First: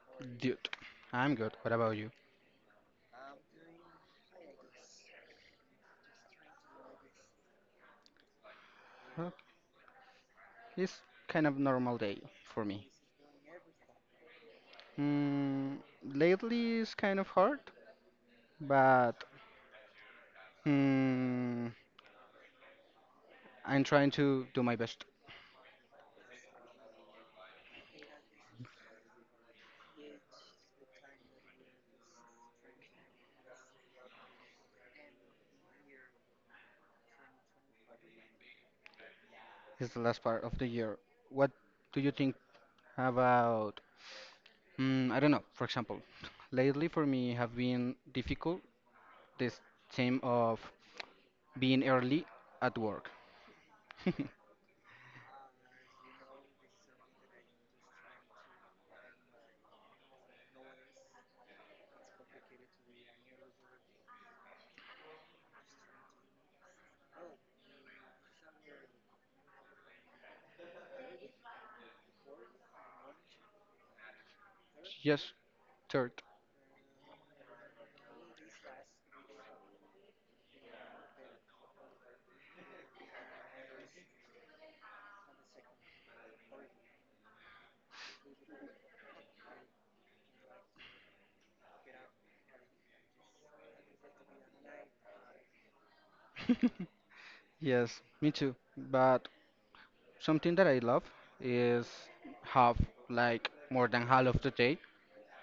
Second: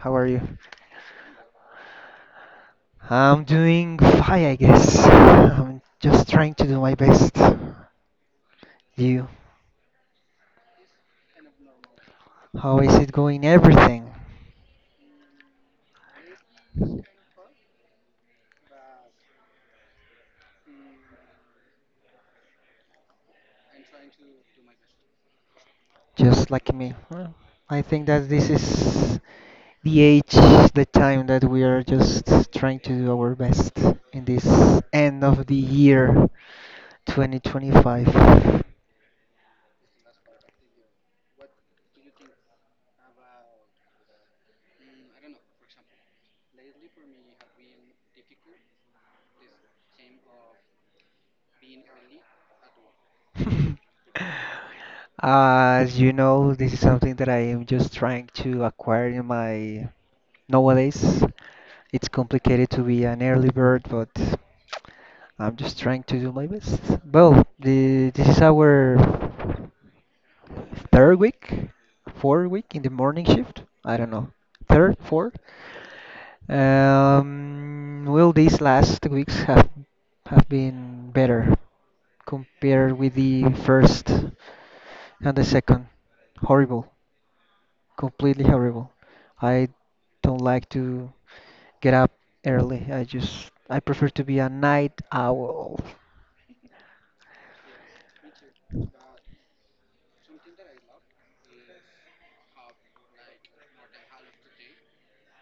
how are you? Dude, I'm good. What about you? I'm doing fine, I guess. I'm just trying to do my best. You, Huh? It's kind of normal day for how me. is it going? Everything, Mm, lately it's kind of hard, but mm, I'm trying to do my best. just like me. Well, I think that this is the age, the time that we are just trying to do our best in this end of the year 2025. It's the last part of the year. What do you think about? I don't know. For example, lately for me have been difficult. This theme of being early at work. As you know, this is something that I am just trying to acquire in my nowadays. It's complicated to be an early bird, but I'm just trying to do my best. Well, this is our third week, fourth week in the morning shift. I don't know, third, Yes, fourth. third. Well, these last weeks have been better compared with the first and the second. Horrible, completely horrible. I don't like to get up early. I prefer to be a night owl. Yes, me too. But something that I love is have like more than half of the day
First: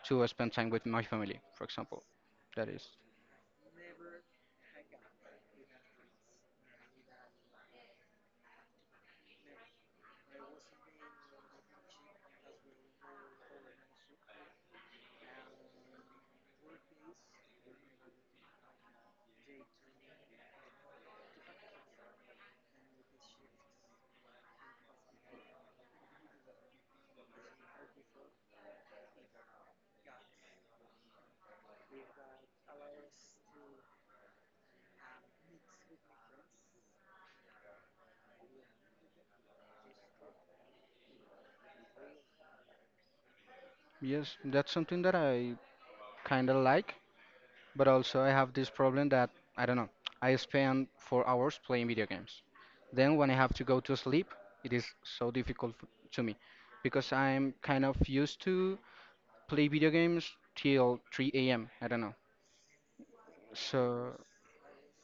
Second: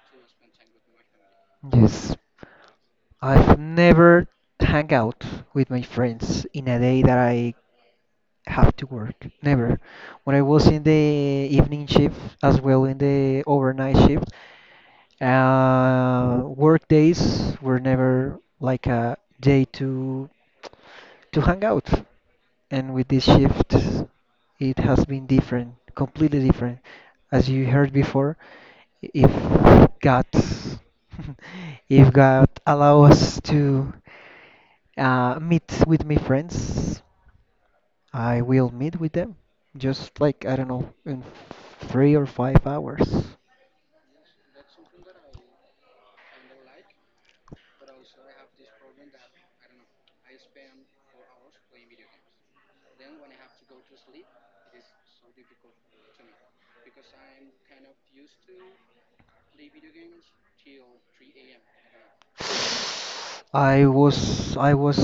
to spend time with my family, for example. Yes. That is, I've never hang out with my friends in a day that I have to work. Never. When I was in the evening shift as well in the overnight shift, work days were never like a day to hang out. And with this shift, it has been different, completely different. As you heard before, if God, if God allow us to meet with my friends, I will meet with them. Just like I don't know, in 3 or 5 hours. yes, that's something that I kind of like, but also I have this problem that I don't know. I spend 4 hours playing video games. Then when I have to go to sleep, it is so difficult to me because I'm kind of used to play video games till 3 a.m. I don't know. I So, was I was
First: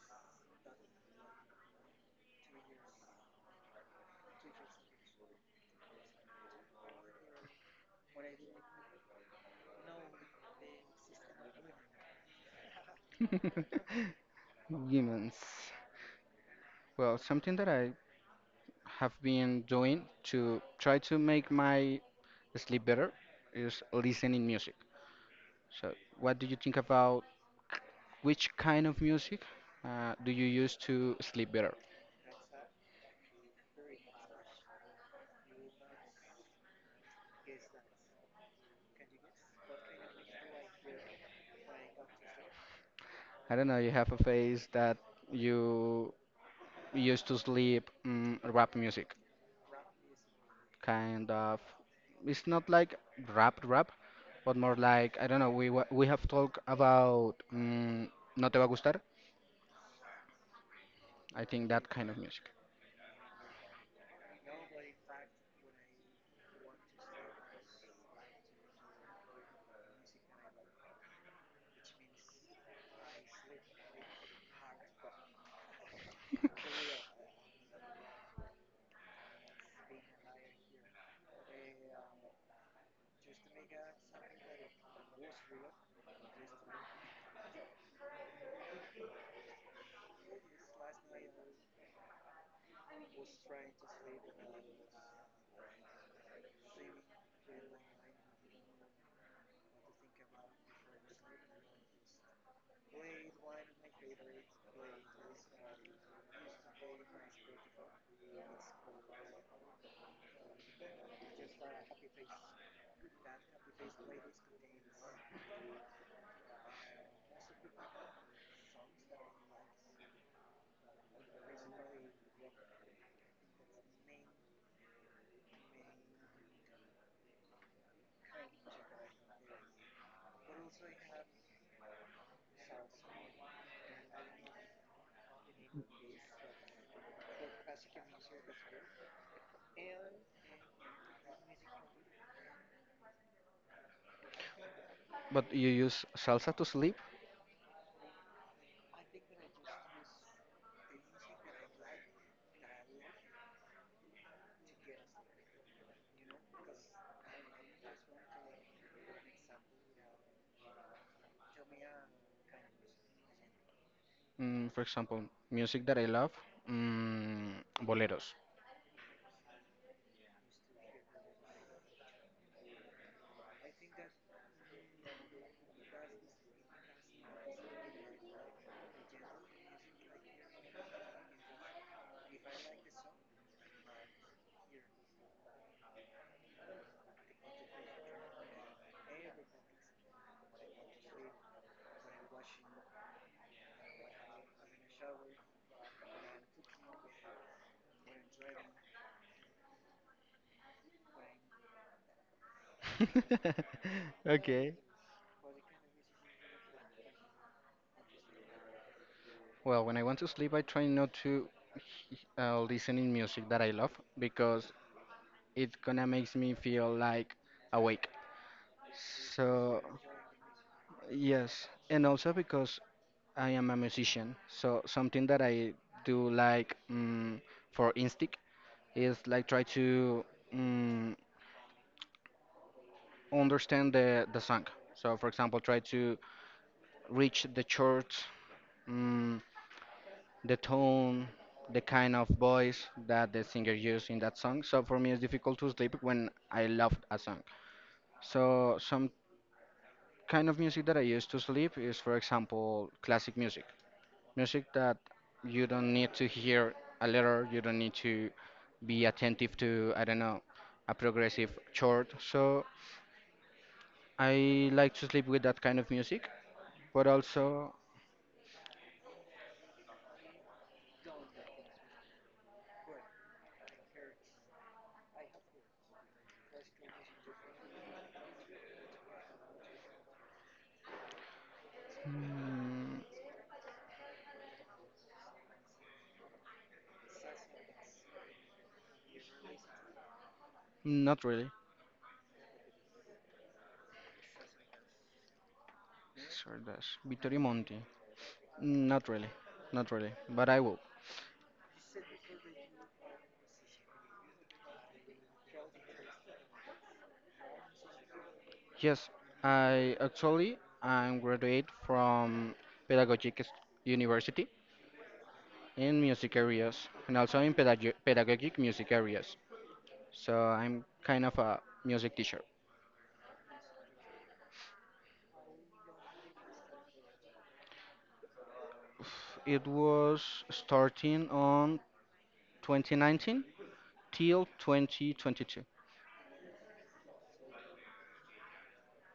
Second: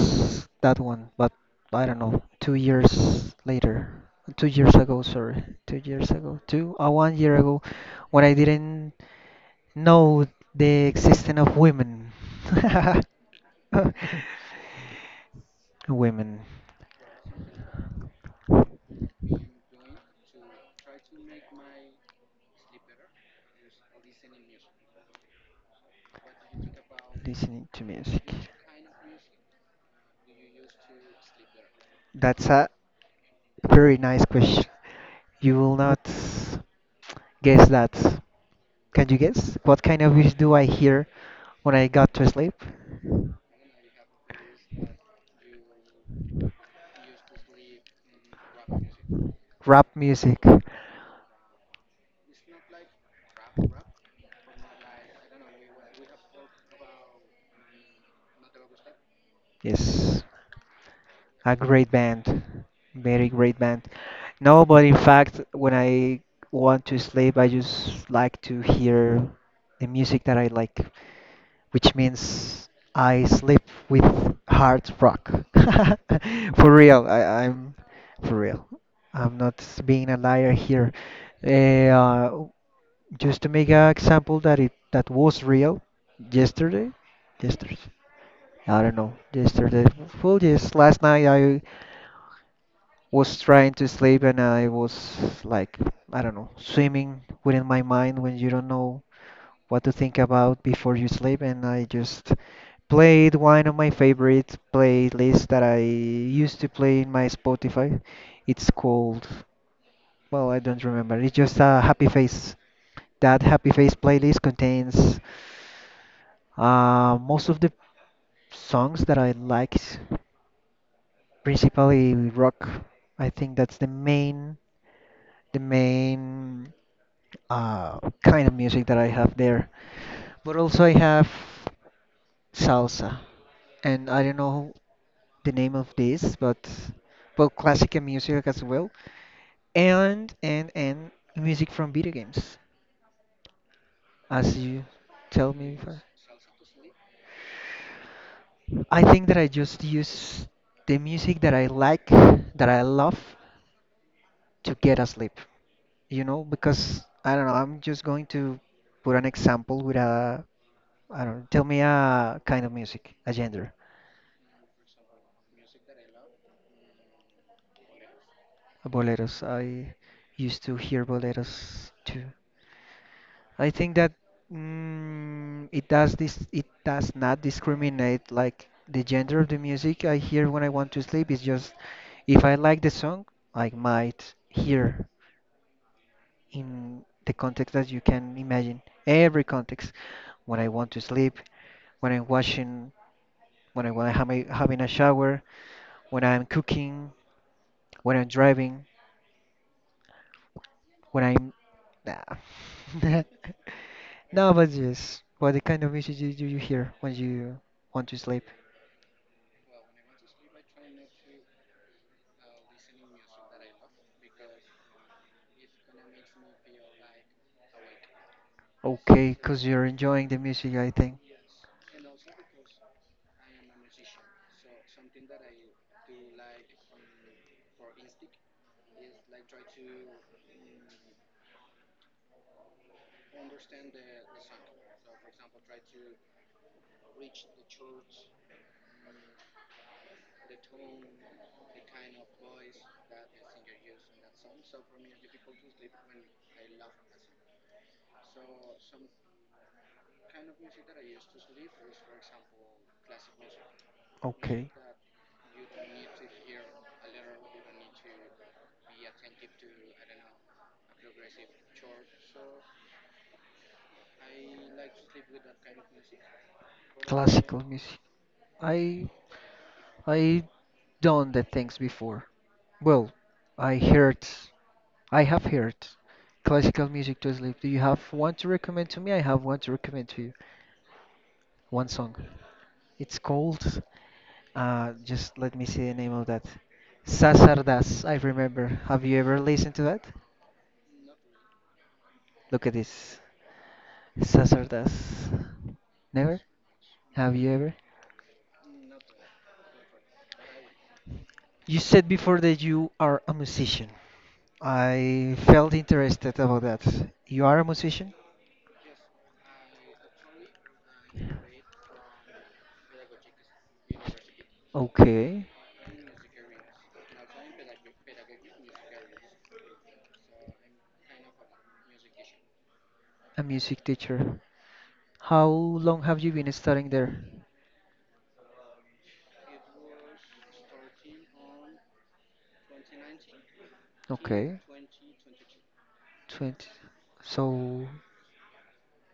that one, but I don't know, 2 years later, 2 years ago, sorry, 2 years ago, two 1 year ago, when I didn't know the existence of women, humans. women Well, something that I have been doing to try to make my sleep better is listening music. So, what do you think about listening to music. which kind of music do you use to sleep better? That's a very nice question. You will not guess that. Can you guess? What kind of music do I hear when I got to sleep? I don't know. You have a phase that you used to sleep rap music, Rap music. kind of. It's not like rap rap, but more like I don't know. We have talked about no te va a gustar. Yes, I a think that great kind of band. music. Very great band. No, but in fact, when I want to sleep, I just like to hear the music that I like, which means I sleep with hard rock. For real, I'm for real. I'm not being a liar here. Eh, Uh, just to make an example that it that was real yesterday, yesterday. I don't know. Yesterday, well, yes, last night I was trying to sleep and I was like, I don't know, swimming within my mind when you don't know what to think about before you sleep, and I just played one of my favorite playlists that I used to play in my Spotify. It's called, well, I don't remember. It's just a happy face. That happy face playlist contains most of the songs that I liked, principally rock. I think that's the main uh, kind of music that I have there. But also I have salsa. And I don't know the name of this, but classical music as well. And music from video games, as you tell But you me before. use salsa to sleep. I think that I just use the music that I like, that I love, to get asleep. You know, because I don't know. I'm just going to put an example with a, I don't know. Tell me a kind of music, a genre. For example, music that I love, mm, boleros. Boleros. I used to hear boleros too. I think that it does this. It does not discriminate like the gender of the music I hear when I want to sleep. It's just if I like the song, I might hear in the context that you can imagine. Every context. When I want to sleep, when I'm washing, when I'm having a shower, when I'm cooking, when I'm driving. When I'm nah. No, but Okay. yes. What kind of music do you hear when you want to sleep? Well, when I want to sleep, I try not to listen in music that I love because it gonna makes me feel like awake. Okay, because 'cause So you're enjoying the music, I think. yes, and also because I am a musician, so something that I do like for instinct is like try to mm understand the song. So for example, try to reach the church, mm, the tone, the kind of voice that the singer used in that song. So for me, it's difficult to sleep when I love a song. So some kind of music that I use to sleep is, for example, classic music, music Okay. that you don't need to hear a letter, you don't need to be attentive to, I don't know, a progressive chord. So I like to sleep with that kind of music, but Classical also music. I I done the things before. Well, I heard I have heard classical music to sleep. Do you have one to recommend to me? I have one to recommend to you. One song. mm, It's called. Just let me see the name of that. Sasardas, I remember. Have you ever listened to that? not really. Look at this. Sasardas. Never? Sure does. Have Vittorio you ever? Monti. Not really. Not really. But I will. You said before that you are a musician. I felt interested about that. You are a musician? Yes, I actually I'm graduate from Pedagogic University Okay. in music areas and also in pedagogic music areas. So I'm kind of a music teacher. A music teacher. How long have you been studying there? It was starting on 2019 till Okay. 2022, 20. So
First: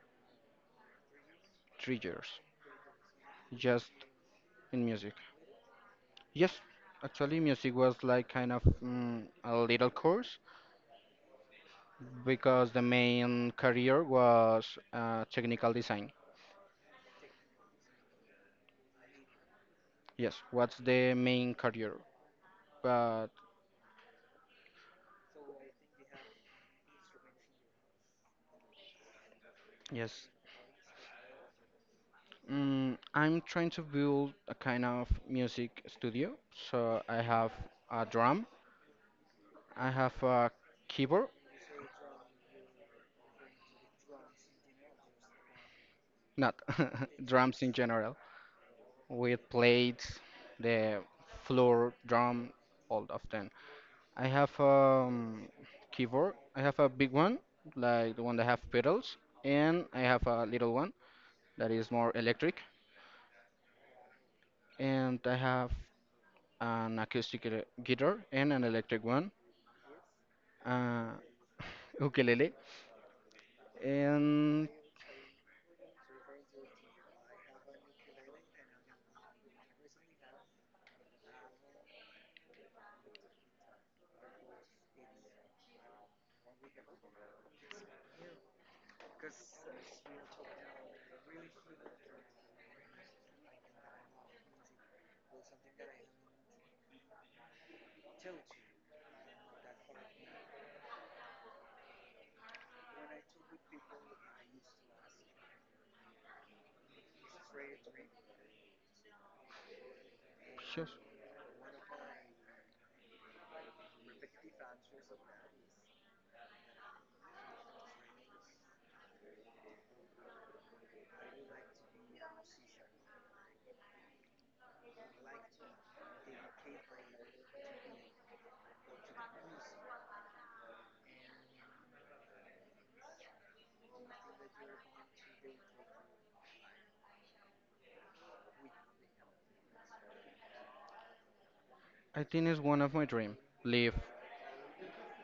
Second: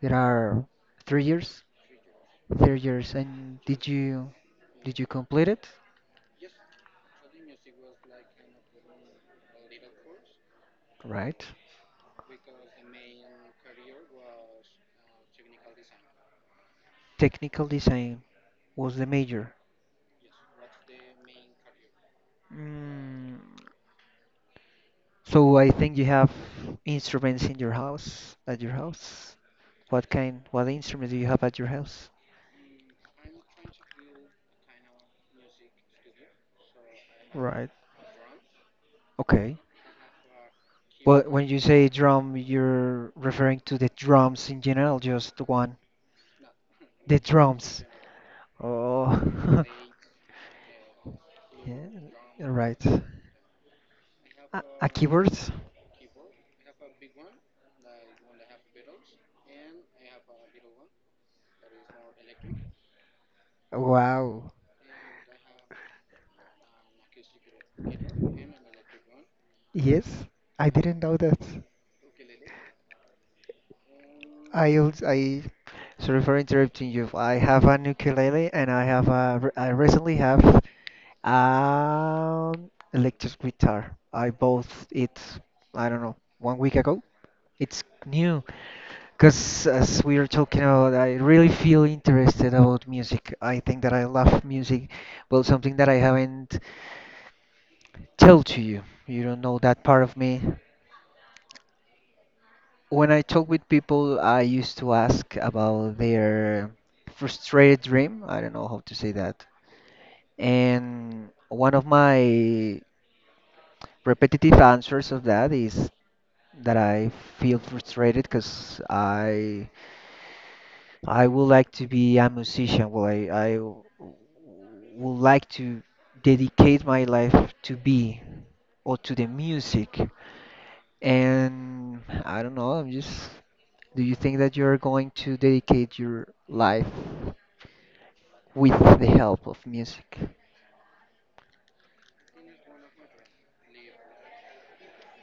there are 3 years? 3 years, 3 years. And just in did you music. complete it? Yes, actually music was like kind of a little course Right? because the main career was technical design. Technical design was the major. Yes, what's the main career? But Mm. So I think you have instruments in your house, at your house. What yes, kind, what instruments do you have at your house? I'm trying to build a kind of music studio. So I have Right. a drum, Okay. I have a Well, keyboard, when you say drum, you're referring to the drums in general, just the one. not The drums in drums. general, with Oh, plates, the Oh, floor yeah, drum, right. all of them. I have A keyboard? Keyboard. I have a big one, like the one that have pedals, and I have a little one that is more electric, Wow. and I have an acoustic guitar and an electric one, Yes, I didn't uh, know that. ukulele, and I sorry for interrupting you. I have an ukulele and I have a I recently have an electric guitar. I bought it, I don't know, 1 week ago. It's new because as we are talking about, I really feel interested about music. I think that I love music. Well, something that I haven't told to you. You don't know that part of me. When I talk with people, I used to ask about their frustrated dream. I don't know how to say that. just And one of my repetitive answers of that is that I feel frustrated because I would like to be a musician. Well, would like to dedicate my life to be or to the music. And I don't know, I'm just. Do you think that you're going to dedicate your life with the help of music? I think it's one of my dream live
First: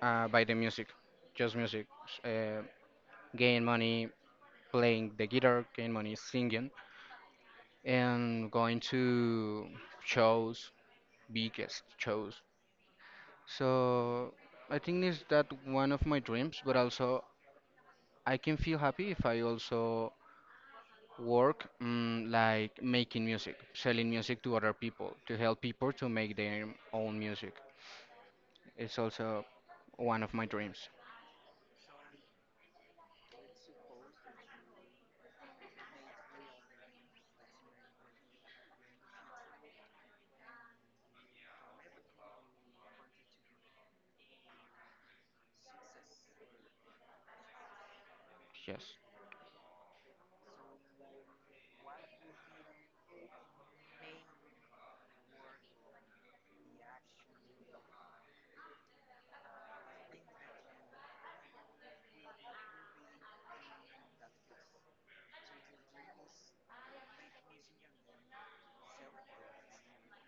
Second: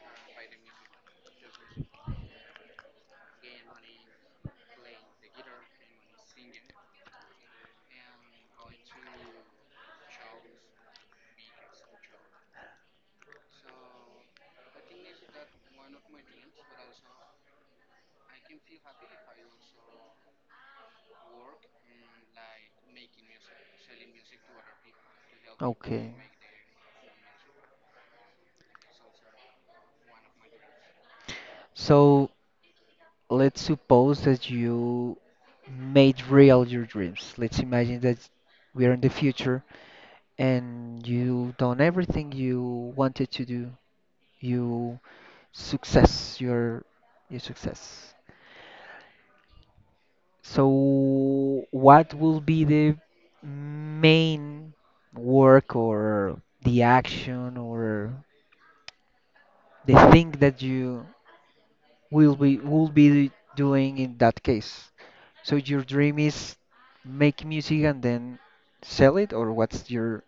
by the music, just music, gain money playing the guitar, gain money singing, and going to shows, biggest shows. So I think it's that one of my dreams, but also I can feel happy if I also work like making music, selling music to other people, to help people to Okay. make their own music. It's also one of my dreams. So let's suppose that you made real your dreams. Let's imagine that we're in the future and you done everything you wanted to do. You success your success. Yes. So, what will be the main work or the action or the thing that you will be doing in that case? So your dream is make music and then sell it, or what's your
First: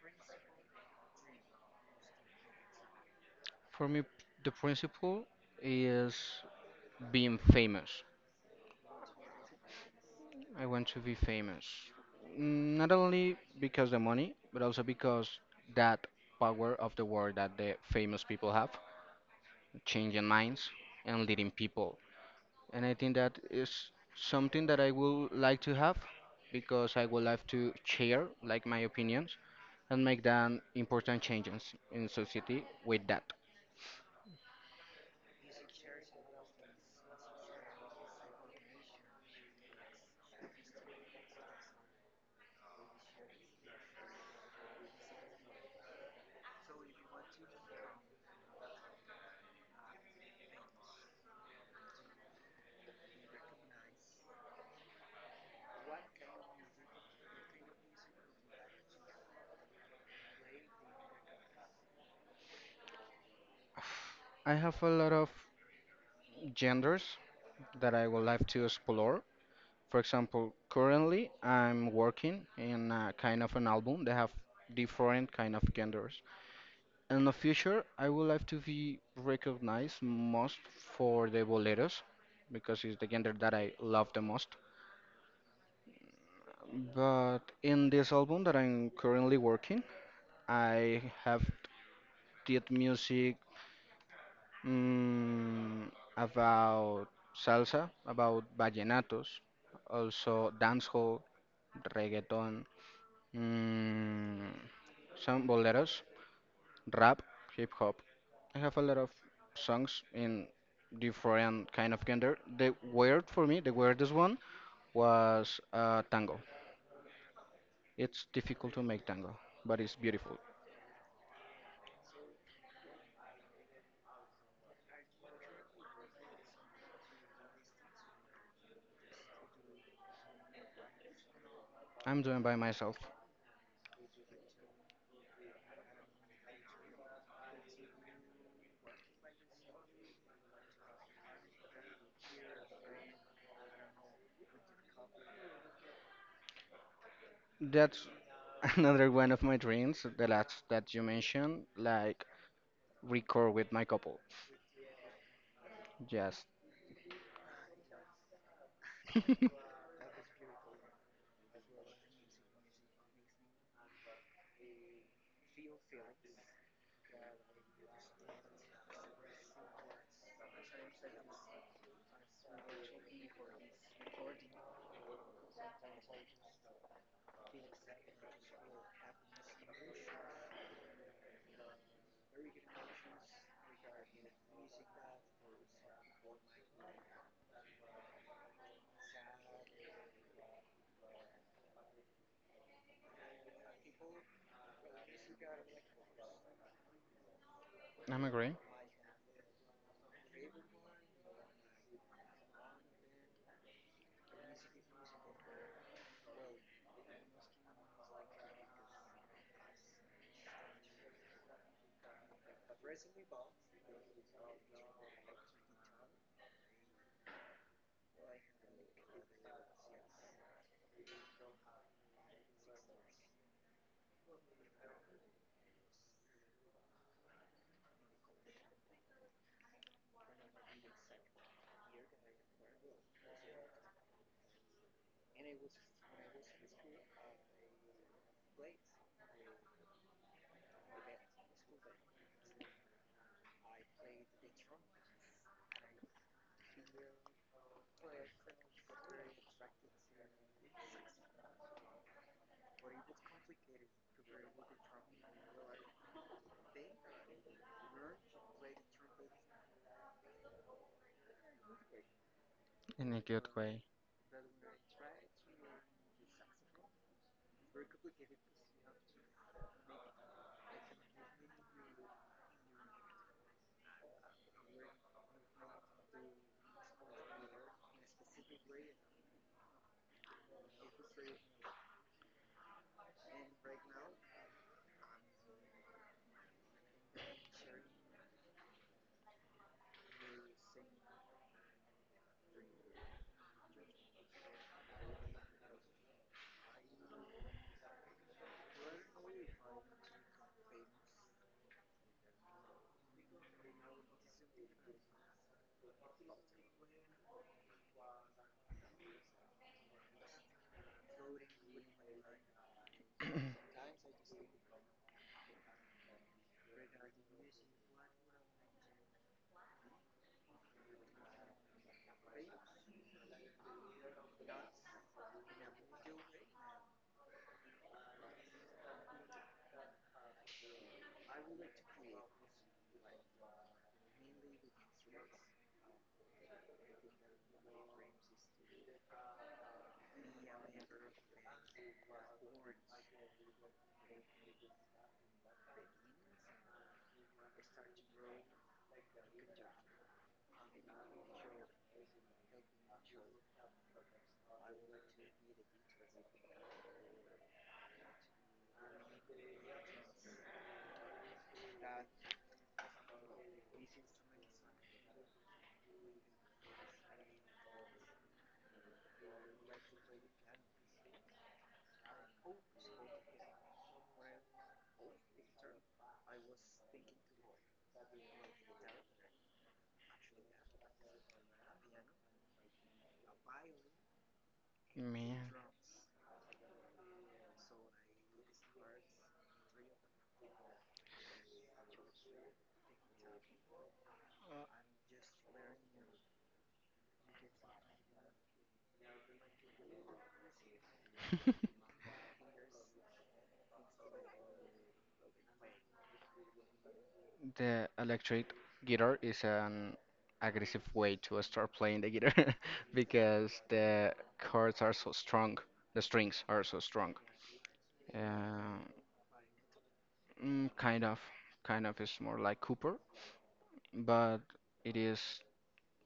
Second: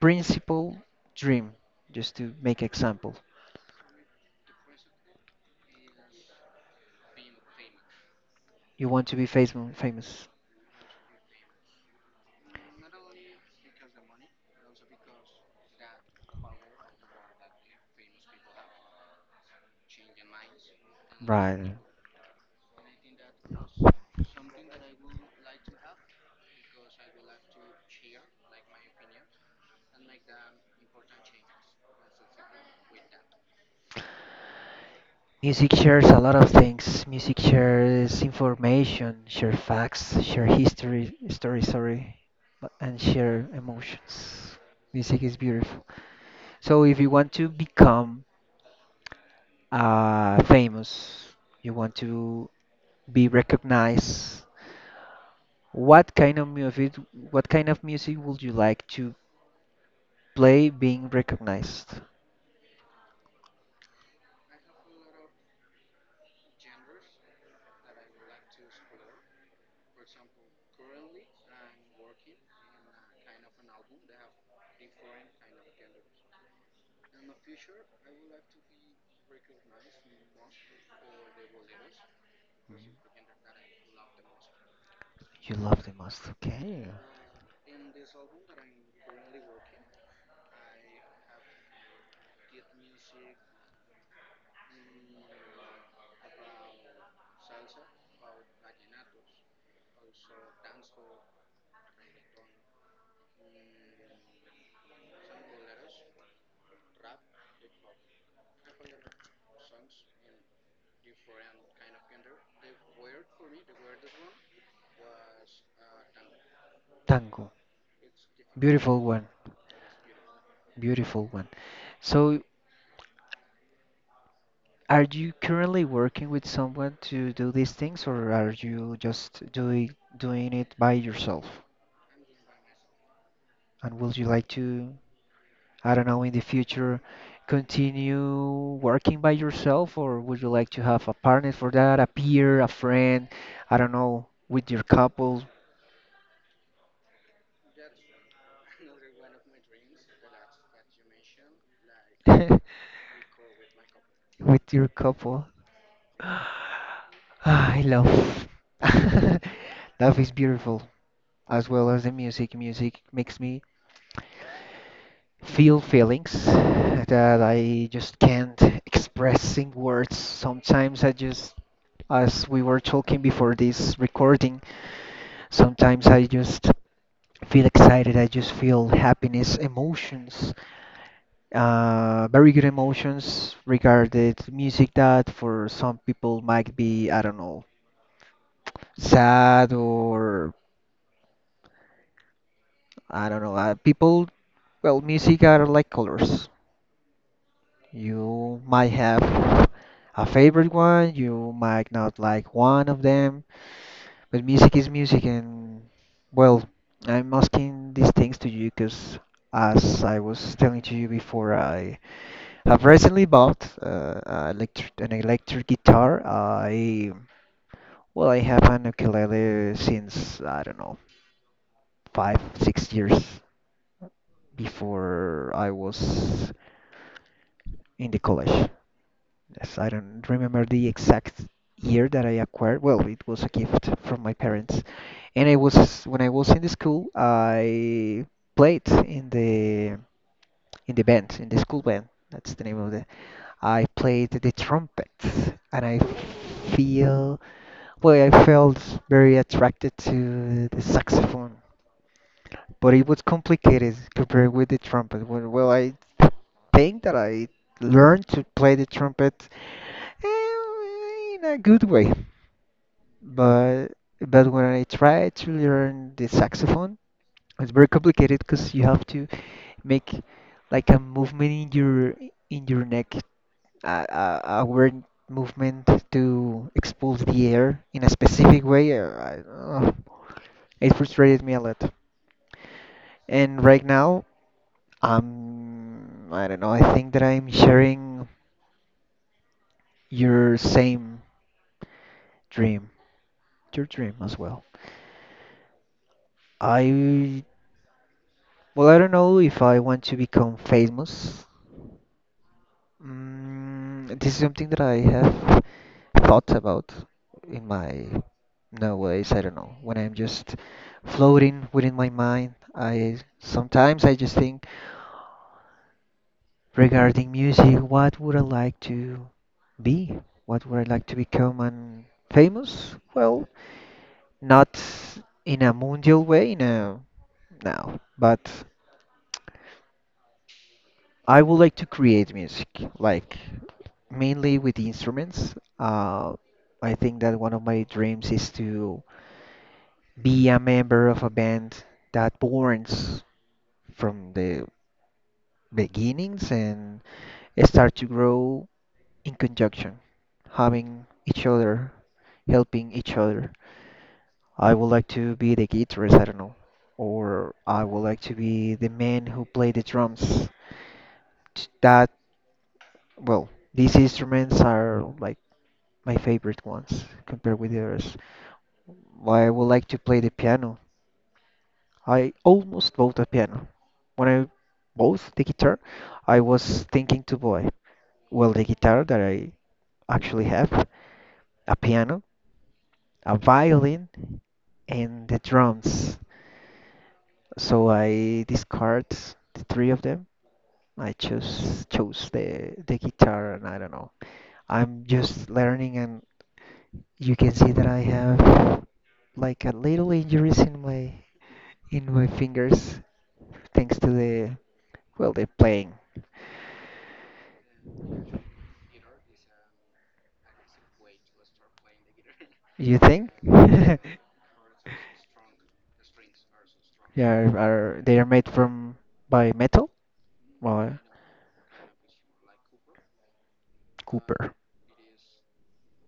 principal dream? Just to make example, For me, the principle is being famous. you want to be famous, famous, I want to be famous. Not only because the money, but also because that power of the word that the famous people have, changing minds and leading right? people. And I think that is something that I would like to have because I would like to share like my opinions and make them important changes in society with that. Music shares a lot of things. Music shares information, share facts, share history, story, sorry, and share emotions. Music is beautiful. So if you want to become famous, you want to be recognized, what kind of music, what kind of music would you like to play being recognized? I have a lot of genders that I would like to explore. For example, currently I'm working in a kind of an album that have different kind of genders. In the future, I would like to be recognized most for the boleros because it's the gender that I love the most. You love the most, okay? Hmm. But in this album that I'm currently working, I have did music mm, about salsa, about vallenatos, also dancehall, reggaeton, mm, some boleros, rap, hip hop. I have a lot of songs in different kind of gender. The weird for me, the weirdest one was tango. Tango. It's difficult to Beautiful make one, tango, but it's beautiful. beautiful one. So, are you currently working with someone to do these things, or are you just doing it by yourself? I'm doing by myself. And would you like to, I don't know, in the future, continue working by yourself, or would you like to have a partner for that, a peer, a friend, I don't know, with your couple, That's another one of my dreams, the last that you mentioned, like with record with my couple. your couple? Yes, I love. Love is beautiful, as well as the music. Music makes me feel feelings that I just can't express in words. Sometimes I just, as we were talking before this recording, sometimes I just feel excited. I just feel happiness, emotions, very good emotions regarded music that for some people might be, I don't know, sad or I don't know. People, well, music are like colors. I'm agree You might have a favorite one, you might not like one of them, but music is music, and well, I'm asking these things to you because, as I was telling to you before, I have recently bought a an electric guitar. I well, I have an ukulele since I don't know 5, 6 years before I was in the college. Yes, I don't remember the exact year that I acquired. Well, it was a gift from my parents. And I was when I was in the school, I played in the band, in the school band. That's the name of the. I played the trumpet, and I feel well, I felt very attracted to the saxophone, but it was complicated compared with the trumpet. Well, I think that I learned to play the trumpet in a good way. in a good way. But but when I try to learn the saxophone, it's very complicated because you have to make like a movement in your neck, a weird movement to expulse the air in a specific way. It frustrated me a lot. And right now, I don't know. I think that I'm sharing your same dream, your dream as well. I Well, I don't know if I want to become famous. This is something that I have thought about in my no ways. I don't know. When I'm just floating within my mind, I sometimes I just think regarding music, what would I like to be? What would I like to become? And famous? Well, not in a mundial way, no, no, but. I would like to create music, like mainly with instruments. I think that one of my dreams is to be a member of a band that borns from the beginnings and start to grow in conjunction, having each other, helping each other. I would like to be the guitarist, I don't know, or I would like to be the man who play the drums. That, well, these instruments are like my favorite ones compared with the others. Why I would like to play the piano. I almost bought a piano. When I bought the guitar, I was thinking to buy, well, the guitar that I actually have, a piano, a violin, and the Man, drums. So I discard the three of them. I chose the guitar, and I don't know. I'm just learning and you can see that I have like a little injuries in my fingers thanks to the well the playing. the electric guitar is an aggressive way to start playing the guitar You think? because the chords are so strong, the strings are so strong. Yeah, are they are made Uh, from by metal mm, or kind of, kind of is more like Cooper, but copper? it is.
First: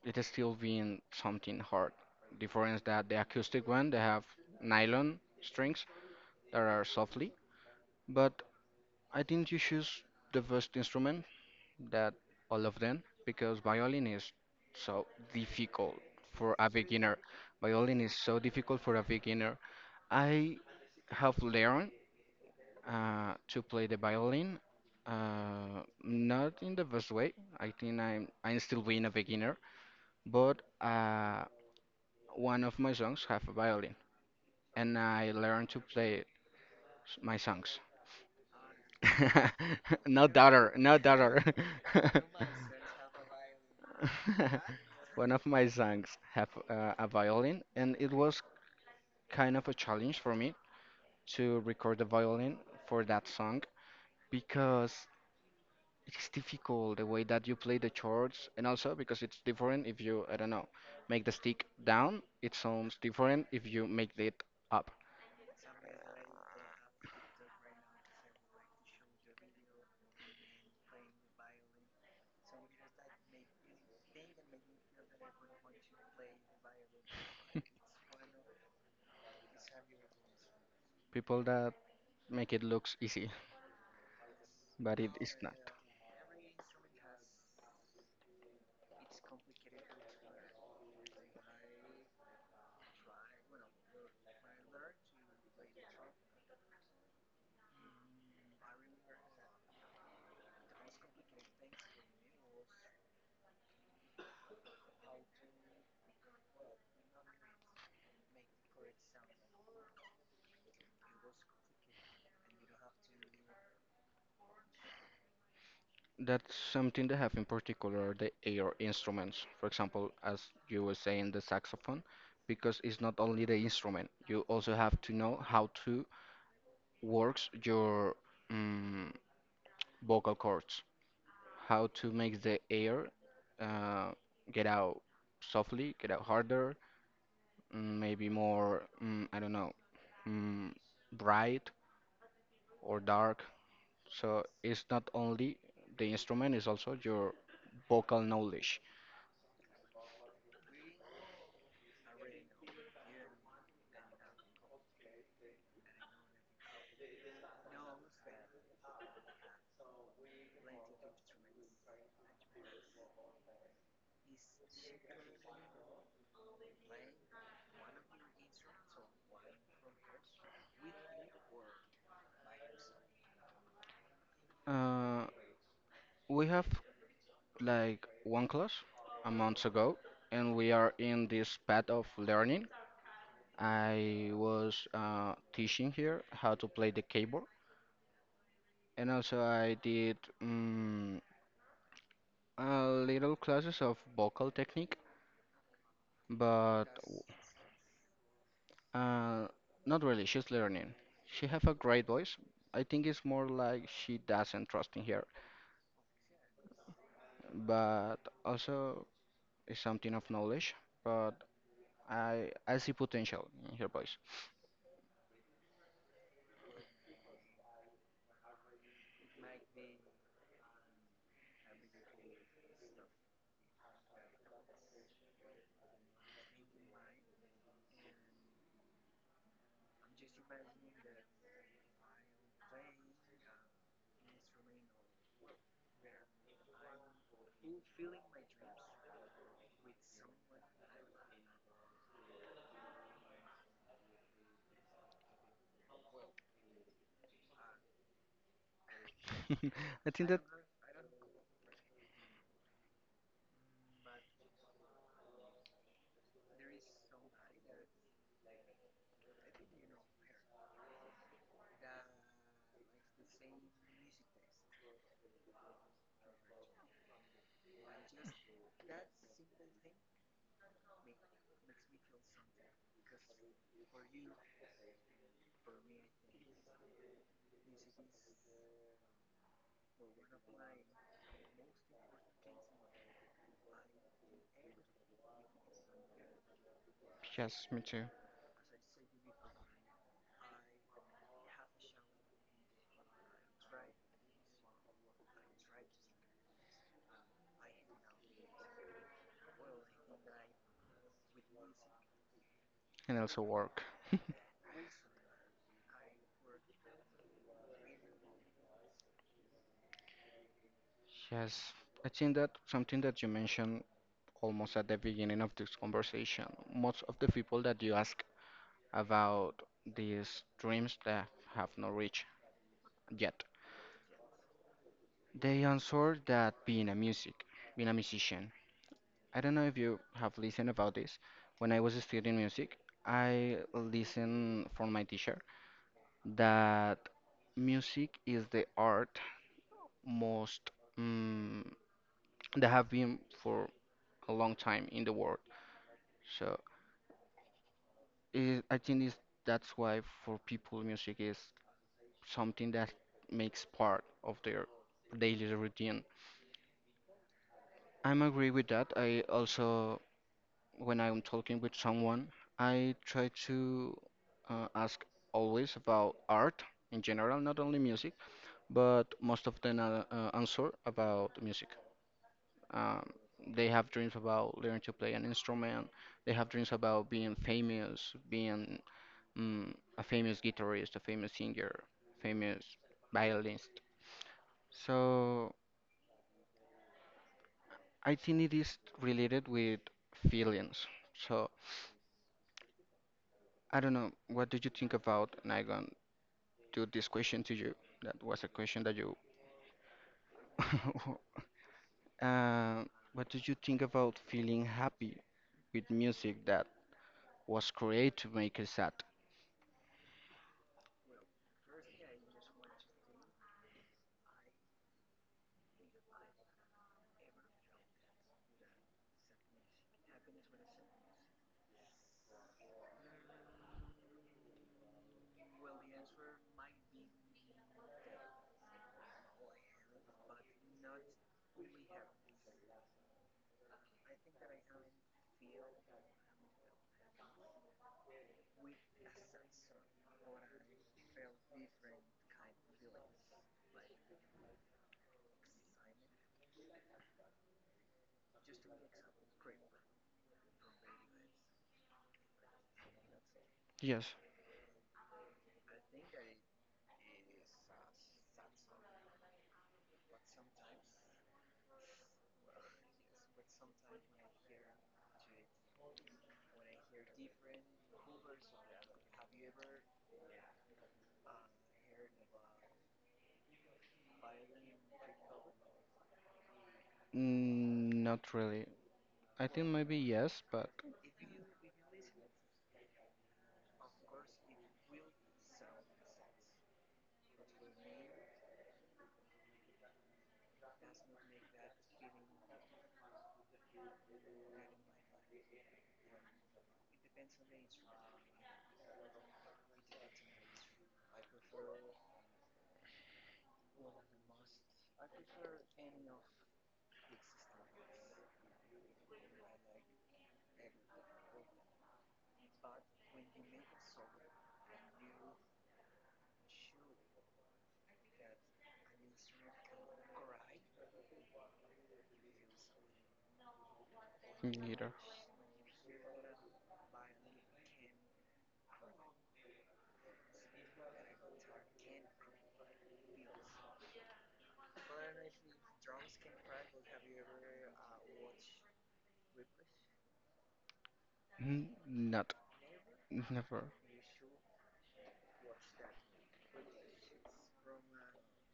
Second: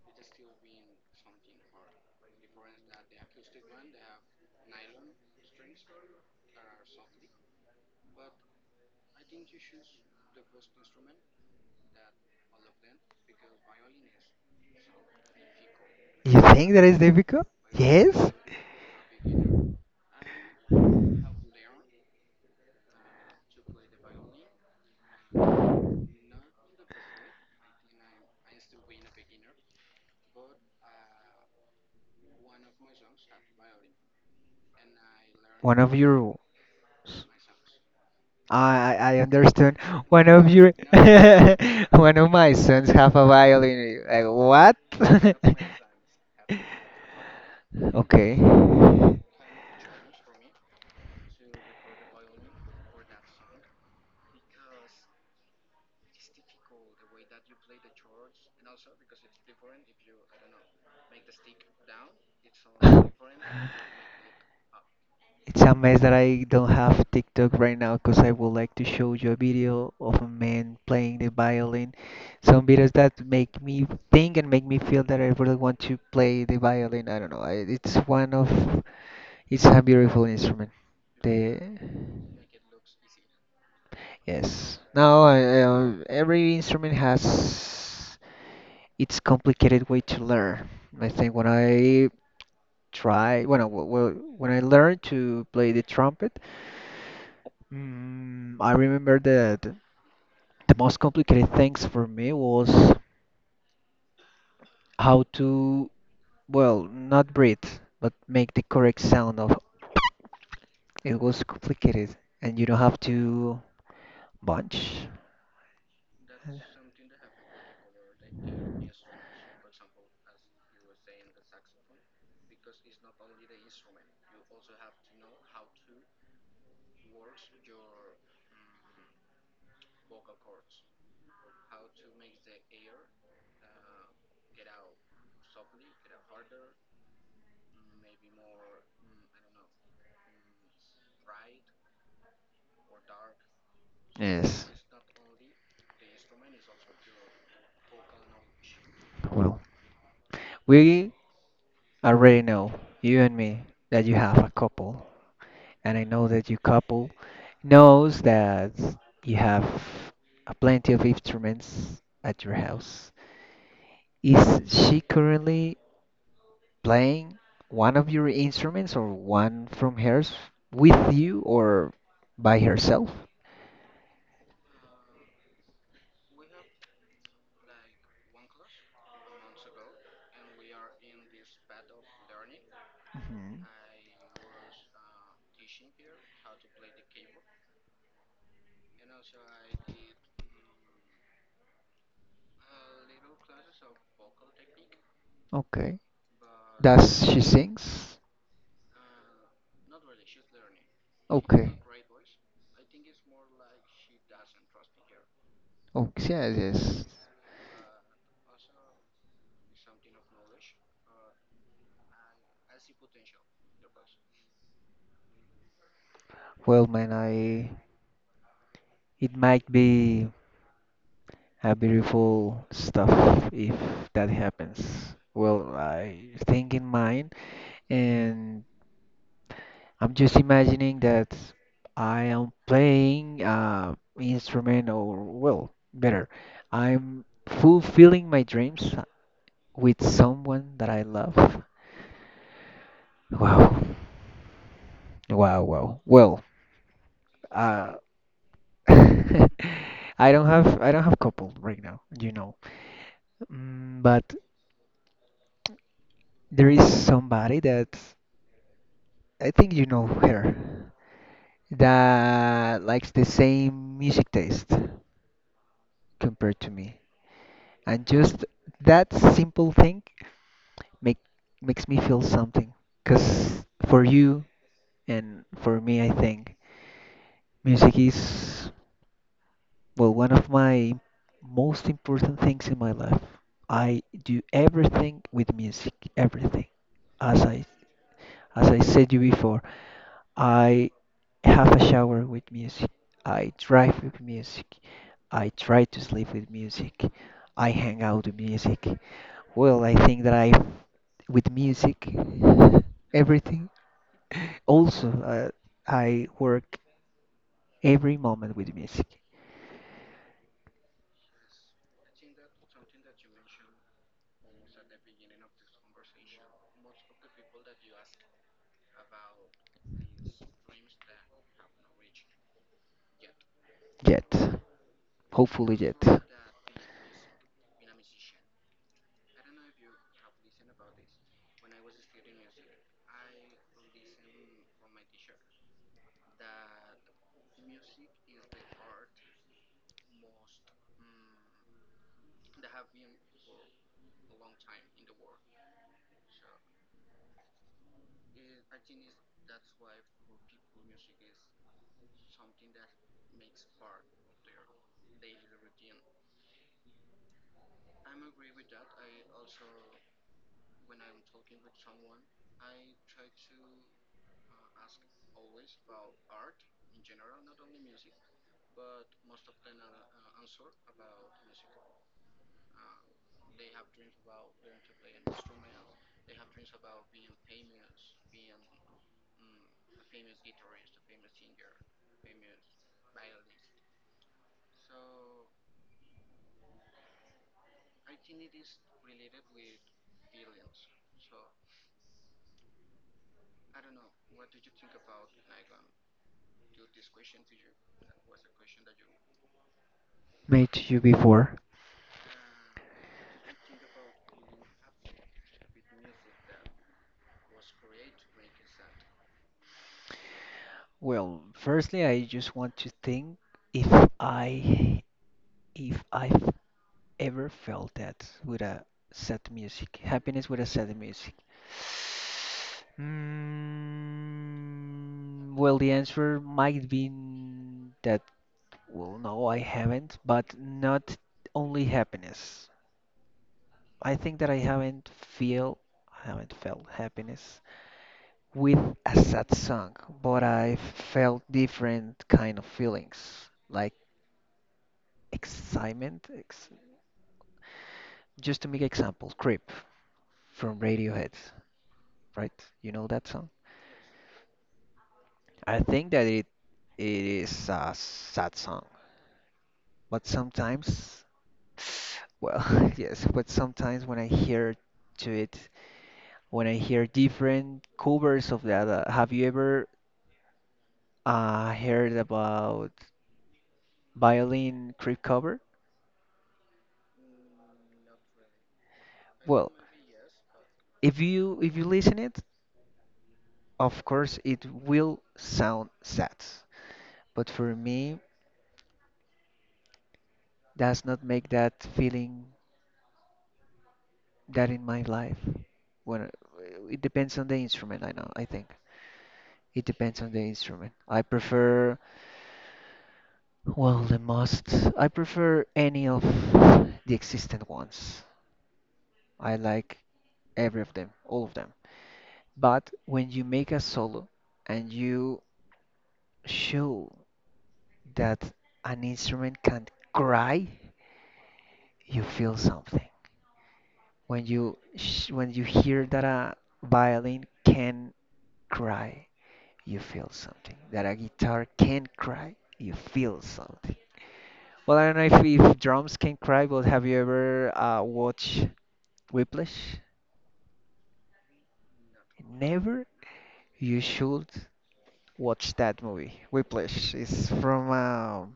It is still being something hard. Difference that the acoustic one they have nylon strings that are softly, but I think you choose the first instrument that all of them because violin is so difficult You for a think that is beginner. difficult? Violin is Yes. so difficult for a beginner. I have learned to play the violin, not in the best way. I think I'm still being a beginner, but One of my songs have a violin, and I learned One to of play your my songs. I understand. One No of your daughter, no daughter. one of my sons have a violin. Like, One of what? my songs have a violin, and it Okay. was kind of a challenge for me to record the violin for that song because it's difficult the way that you play the chords, and also because it's different if you, I don't know, make the stick down, it sounds different if you make it up. It's a mess that I don't have TikTok right now because I would like to show you a video of a man playing the violin. Some videos that make me think and make me feel that I really want to play the violin. I don't know. I, it's one of, it's a beautiful instrument. People The, that make it looks easy. yes. But it Now, is not. I, every instrument has its complicated way to learn. I think when I try when I, w- w- when I learned to play the trumpet, I remember that the most complicated things for me was how to, well, not breathe, but make the correct sound of it was complicated, and you don't have to bunch. That's something that have in particular the air instruments. For example, as you were saying, the saxophone, because it's not only the instrument. You also have to know how to works your um, vocal cords, how to make the air uh, get out softly, get out harder, maybe more, I don't know, mm, bright or dark. So Yes. it's not only the instrument, it's also your vocal knowledge. Well, we already know, you and me, that you have a couple, and I know that your couple knows that you have a plenty of instruments at your house. Is she currently playing one of your instruments or one from hers with you or by herself? Uh, we have like one class a month ago, and we are in this path of learning. Hmm. I was teaching here how to play the keyboard, and also I did a little classes of vocal technique, Okay. but Does she sings? uh, not really. She's learning. She have Okay. a great voice. I think it's more like she doesn't trust in her, Oh, yes, yes. but also it's something of knowledge. But I see potential in her voice. Well, man, I it might be a beautiful stuff if that happens. Well, I think in mine, and I'm just imagining that I am playing instrument or well, better, I'm fulfilling my dreams with someone that I love. Wow. Wow, wow. Well, uh I think I that, don't have I don't have couple right now, you know. But there is somebody that I think you know her that likes the same music taste compared to me, and just that simple thing make makes me feel something because for you and for me I think music is well one of my most important things in my life. I do everything with music, everything. as i yes, me too. as i said you before, I have a shower with music. I drive with music. I try to sleep with music. I hang out with music. Well, I think that I, with music, And also everything. work. Also, I work every moment with music. Yes, I think that something that you mentioned almost at the beginning of this conversation, most of the people that you ask about these dreams that have not reached yet, Yet, they hopefully, yet. answer that being a music, being a musician. I don't know if you have listened about this. When I was studying music, I listened from my teacher that music is the art most. mm that have been for a long time in the world. So it, I think it's, that's why for people, music is something that makes part of their daily routine. I'm agree with that. I also, when I'm talking with someone, I try to ask always about art in general, not only music, but most of them answer about music. Um, they have dreams about learning to play an instrument. They have dreams about being famous, being a famous guitarist, a famous singer, famous violinist. So I think it is related with feelings. So I don't know. What do you think about? And I'm gonna do this question to you? That was a question that you. Made you before? uh, what do you think about feeling happy with music that was created to make us sad? Well, firstly, I just want to think if I, if I ever felt that with a sad music? Happiness with a sad music. Well, the answer might be that, well, no, I haven't, but not only happiness. I think that feel, I haven't felt happiness with a sad song, but I felt different kind of feelings, like excitement. Ex Just to make example, Creep from Radiohead. Right? You know that song? Yes. I think that it is a sad song, but sometimes, well, yes, but sometimes when I hear to it, when I hear different covers of that, have you ever heard about violin creep cover? Mm, not really. I think Well, maybe yes, but if you listen it, of course it will sound sad, but for me, does not make that feeling that in my life. When it depends on the instrument, I know. I think it depends on the instrument. I prefer, well, the most. I prefer any of the existent ones. I like every of them, all of them. But when you make a solo and you show that an instrument can cry, you feel something. When you neither. sh when you hear that a violin can cry, you feel something. That a guitar can cry, you feel something. Well, I don't know if drums can cry, but have you ever watched Whiplash? Mm, not. Never? Never. You should watch that movie. Whiplash is from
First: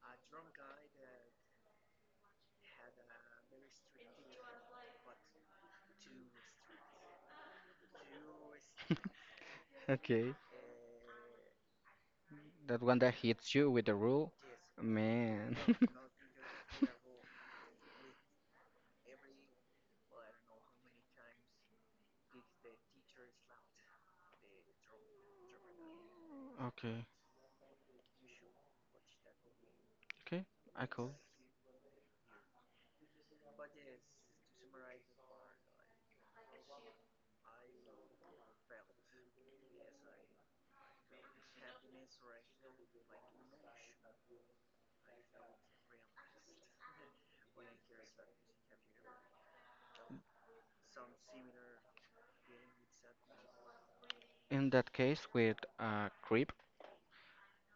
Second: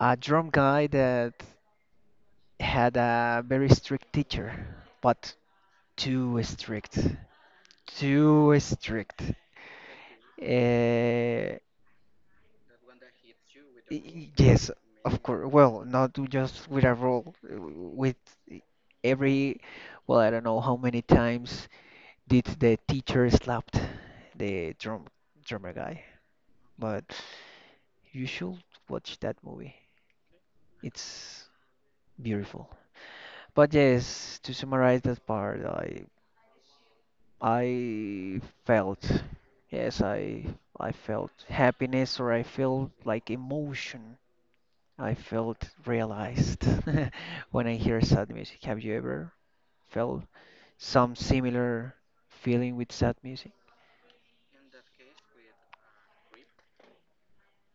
a drum guy that had a very strict teacher, but too strict. Too strict. Okay. Uh, That one that hits you with the Y- rule? Yes, of course. Man. Well, not do just with a roll, with every, well, I don't know how many times did the teacher slapped the drummer guy, Okay. but you should watch that movie. Okay. I cool. It's beautiful. But yes, to summarize that part, I felt yes, I felt happiness or I felt like emotion I felt realized when I hear sad music. Have you ever felt some similar feeling with sad music? In that case, with creep,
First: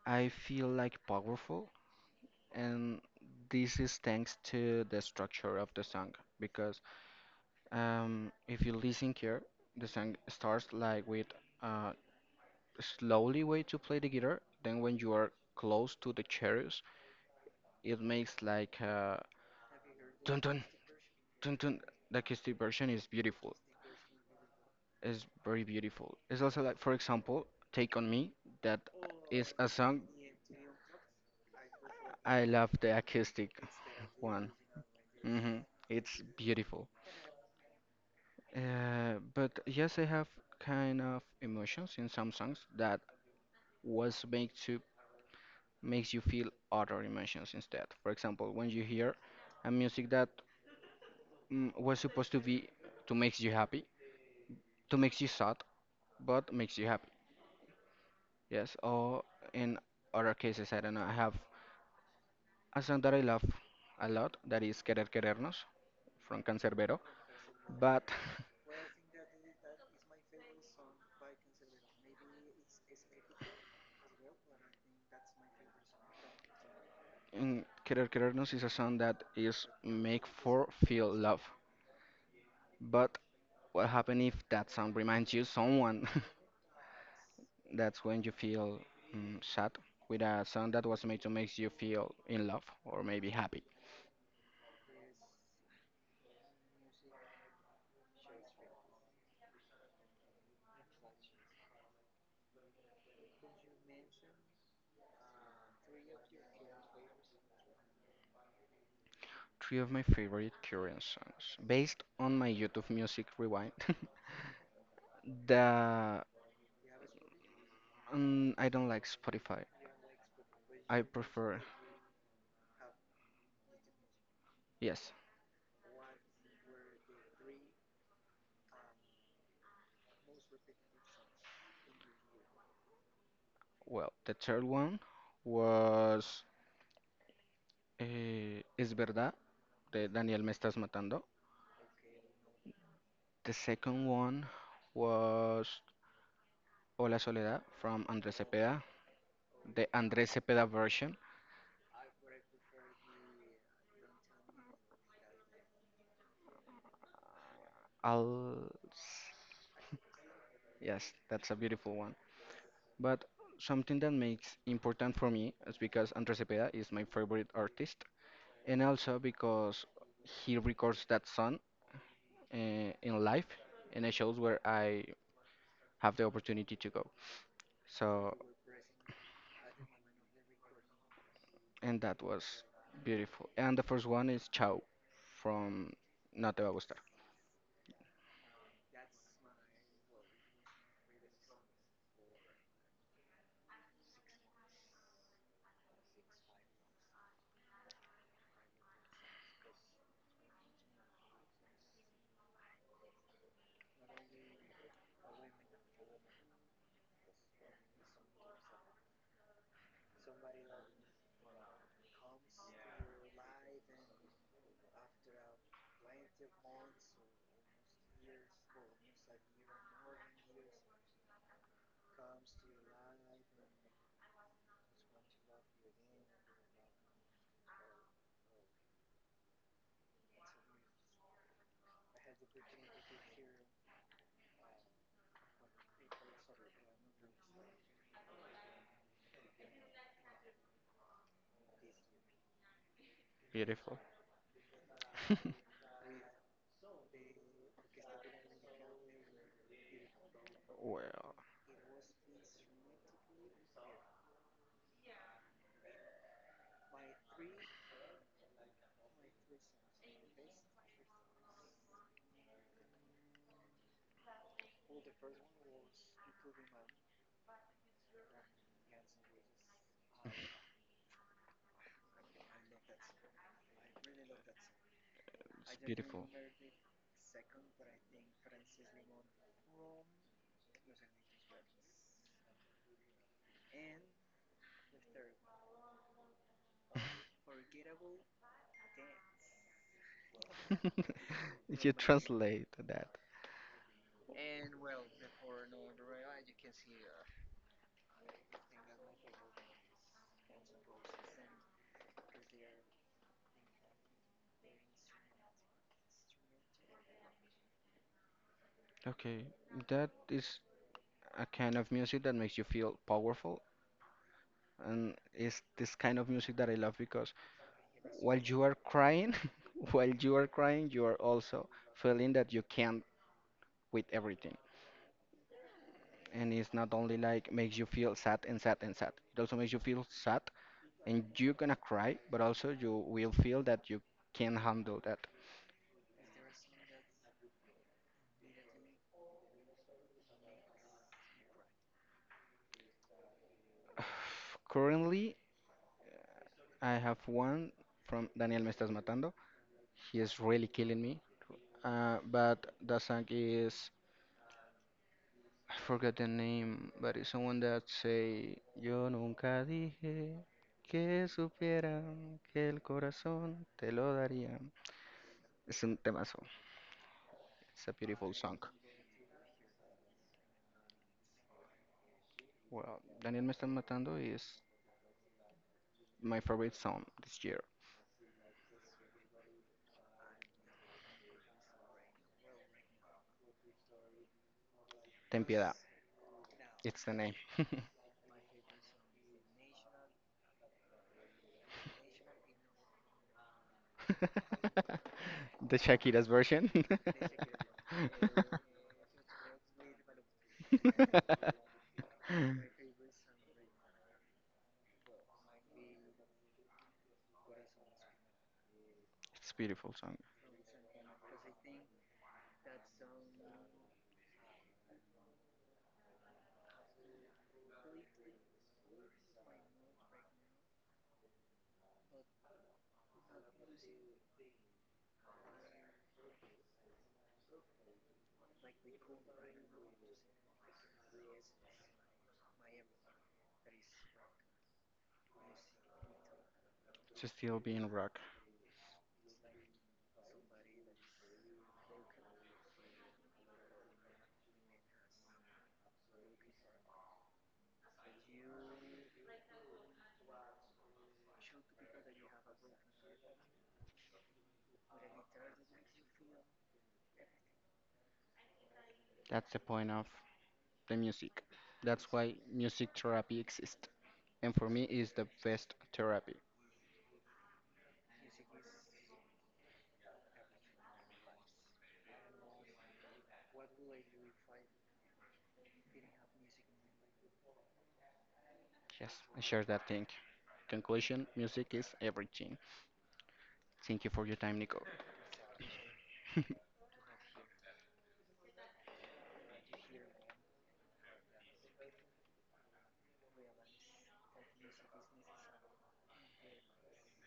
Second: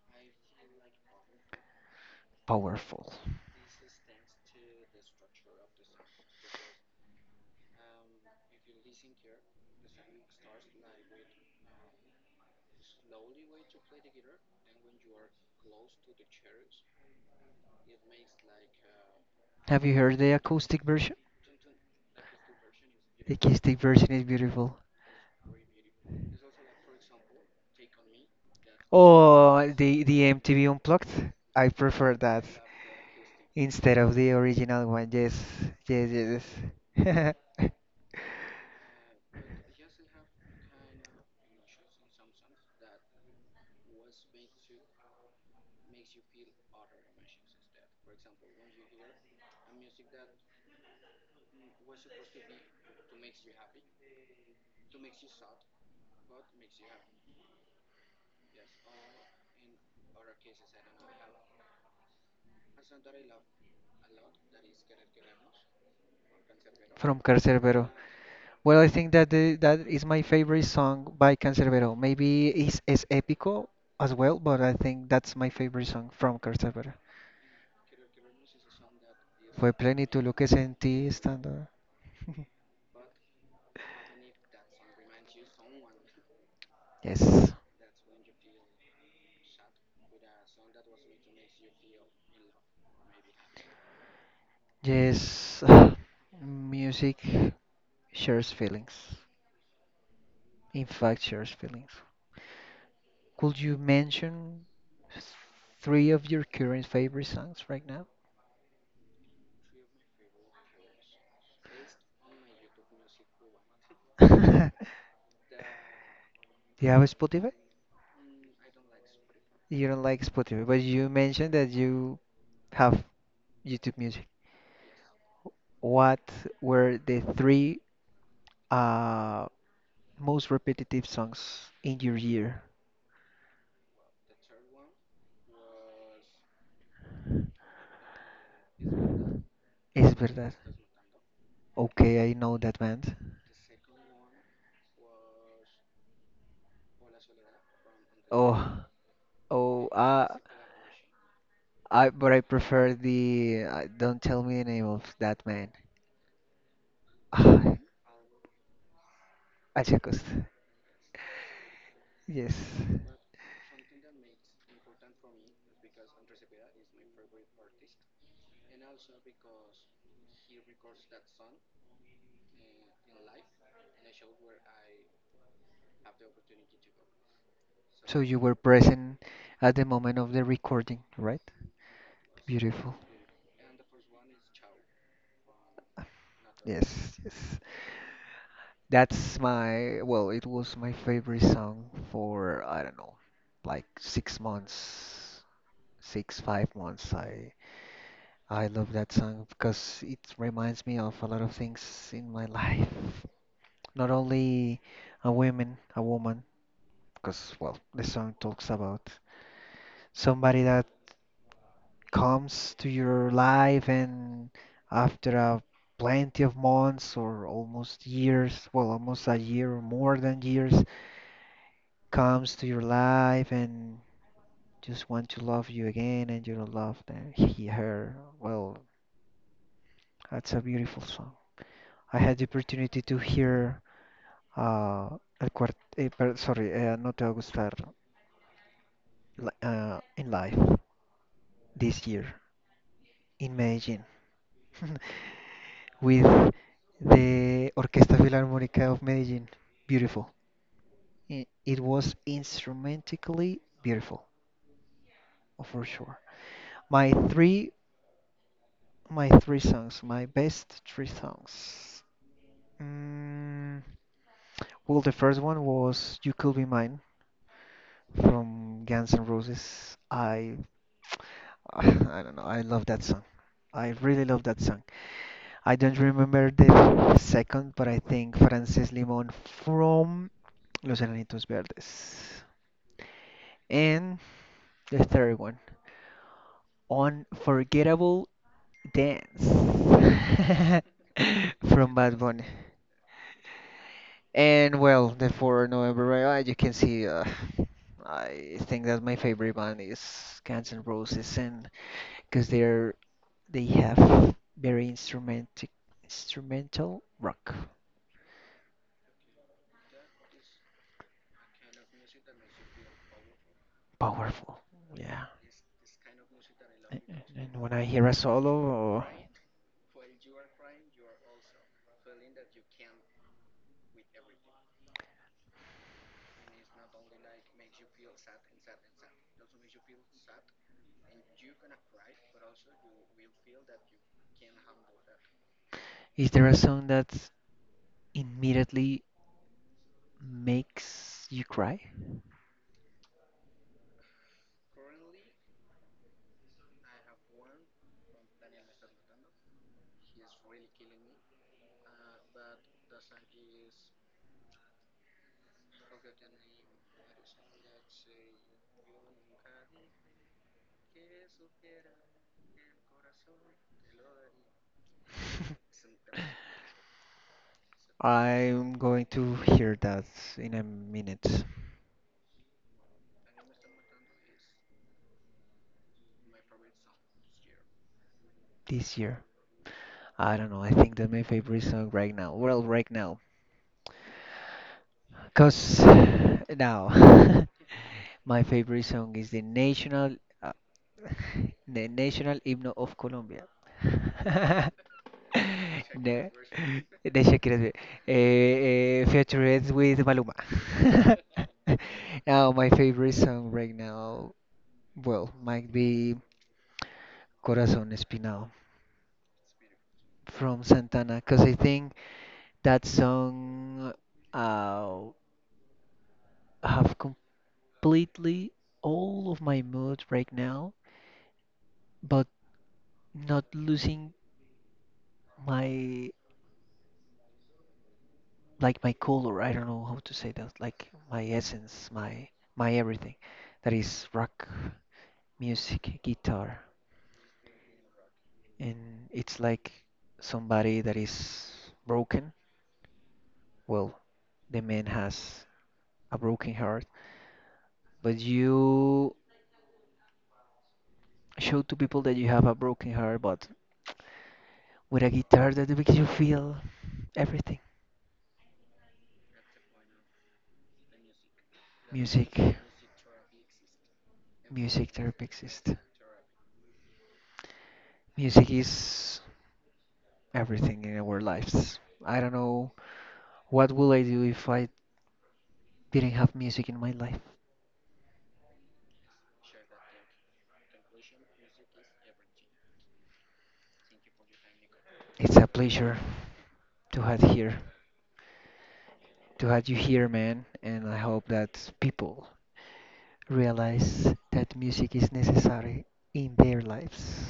I feel like powerful, and Powerful. this is thanks to the structure of the song. Because if you listen here, the song starts like with uh, slowly way to play the guitar. Then when you are close to the cherries, it makes like Have you heard the dun dun acoustic version? dun dun. The acoustic version is The beautiful. acoustic version is beautiful. It's very beautiful. It's also like, for example, "Take on Me." That is a Oh, song. the MTV Unplugged. I prefer I that love the acoustic instead of the one. original one. Yes, Hmm. yes, It's yes. beautiful. Yes. But yes, I have kind of emotions in some songs that was made to makes you feel other emotions instead. For example, when you hear a music that was supposed to be to makes you happy, to makes you sad, but makes you happy. Yes. Or in other cases, I don't know. I have a song that I love a lot that is Querer Querernos from Cancerbero, From Carcerbero. but Well, I think that the, that is my favorite song by Canserbero. Maybe it's Épico as well, but I think that's my favorite song from Canserbero. in Querer Querernos is a song that is Fue plenitud make lo que for sentí feel love. estando. But what happen if that song reminds you someone? Yes. That's when you feel sad with a song that was made to make you feel in love or maybe happy. Yes. Music shares feelings. In fact, shares feelings. Could you mention three of your current favorite songs right now? Three of my favorite current songs based on my YouTube Music Rewind. Do the you have a Spotify? I don't like Spotify. You don't like Spotify, but I you mentioned prefer that you have YouTube music. yes. What were the three uh, most repetitive songs in your year? Well, the third one was Es verdad de Es Daniel Me verdad. estás matando. Okay, I know that band. The second one was Hola Soledad from Andrés Cepeda, Oh, oh, the Andrés Cepeda version. I but I prefer the Don't Tell Me the Name of That Man. Ah, I'll Achacos. Yes, that's a beautiful one. Yes. But something that makes important for me is because Andrés Cepeda is my favorite artist, and also because he records that song uh, in live, and it shows where I have the opportunity to go. So So, you were present at the moment of the recording, right? and that was Beautiful. beautiful. And the first one is Ciao from No Te Va a Gustar. Yes, yes. That's my, well, it was my favorite song for, I don't know, like 6 months, six, 5 months. I love that song because it reminds me of a lot of things in my life. Not only a woman, because, well, the song talks about somebody that comes to your life and after a plenty of months or almost years, well, almost a year or more than years comes to your life and just want to love you again and you don't love them, he, her. Well, that's a beautiful song. I had the opportunity to hear uh, El Cuart eh, per- sorry, No Te Va a Gustar in live this year in Beautiful. Medellin with the Orquesta Filarmónica of Medellin. Beautiful. Well, It was instrumentally beautiful, oh, for sure. My three My three songs, my best three songs. Mm, well, the first one was "You Could Be Mine" from Guns N' Roses. I don't know. I love that song. I really love that song. it's I don't beautiful. remember the second, but I think Frances Limon from Los Enanitos Verdes. And the third one, Unforgettable Dance If you from Bad Bunny. translate that. And well, the 4 November, right, you can see, I think that my favorite band is Guns N' Roses, and because they have very instrumentic instrumental rock, Okay, that is a kind of music that makes you feel powerful powerful, and yeah. it's this kind of music that I love And because and when I hear a while solo, you are or crying, while you are crying, you are also feeling that you can't with everything. And it's not only like makes you feel sad and sad and sad. It also makes you feel sad and you're gonna cry, but also you will feel that you can handle that. is there a song that immediately makes you cry? Currently, I have one from Daniel Me Estás Matando. He is really killing me. But the song is I forgot the name, but it's someone that say, Yo nunca dije que supieran que el corazón te lo daría. Es un temazo. It's a beautiful song. I'm going to hear that in a minute Well, Daniel me está matando is my favorite song this year. this year. I don't know. I think that my favorite song right now. Well, right now, Ten piedad. cause It's the name. now my favorite song is the national uh, the national hymn of Colombia. The Shakira's the, version. the Shakira's way. Eh, eh, featured with Maluma. It's a Now my favorite song right now, well, might be Corazón Espinado beautiful song. from Santana, cause I think that song uh, have completely all of my mood right now, but not losing my like my color. I don't know how to say that. Like my essence, my everything. That is rock music, guitar, It's still being rock. and it's like somebody that is broken. Well, the man has a broken heart, but you show to people that you have a broken heart, but with a guitar that makes you feel everything. That's the point of the music. That's Music. why music therapy exists. And for me, Music it's therapy the exists. best therapy. Music is everything in our lives. I don't know what will I do if I didn't have music in my life. Yes, I share that thing. Conclusion music is everything. Thank you for your time, Nico. It's a pleasure to have here, to have you here, man, and I hope that people realize that music is necessary in their lives.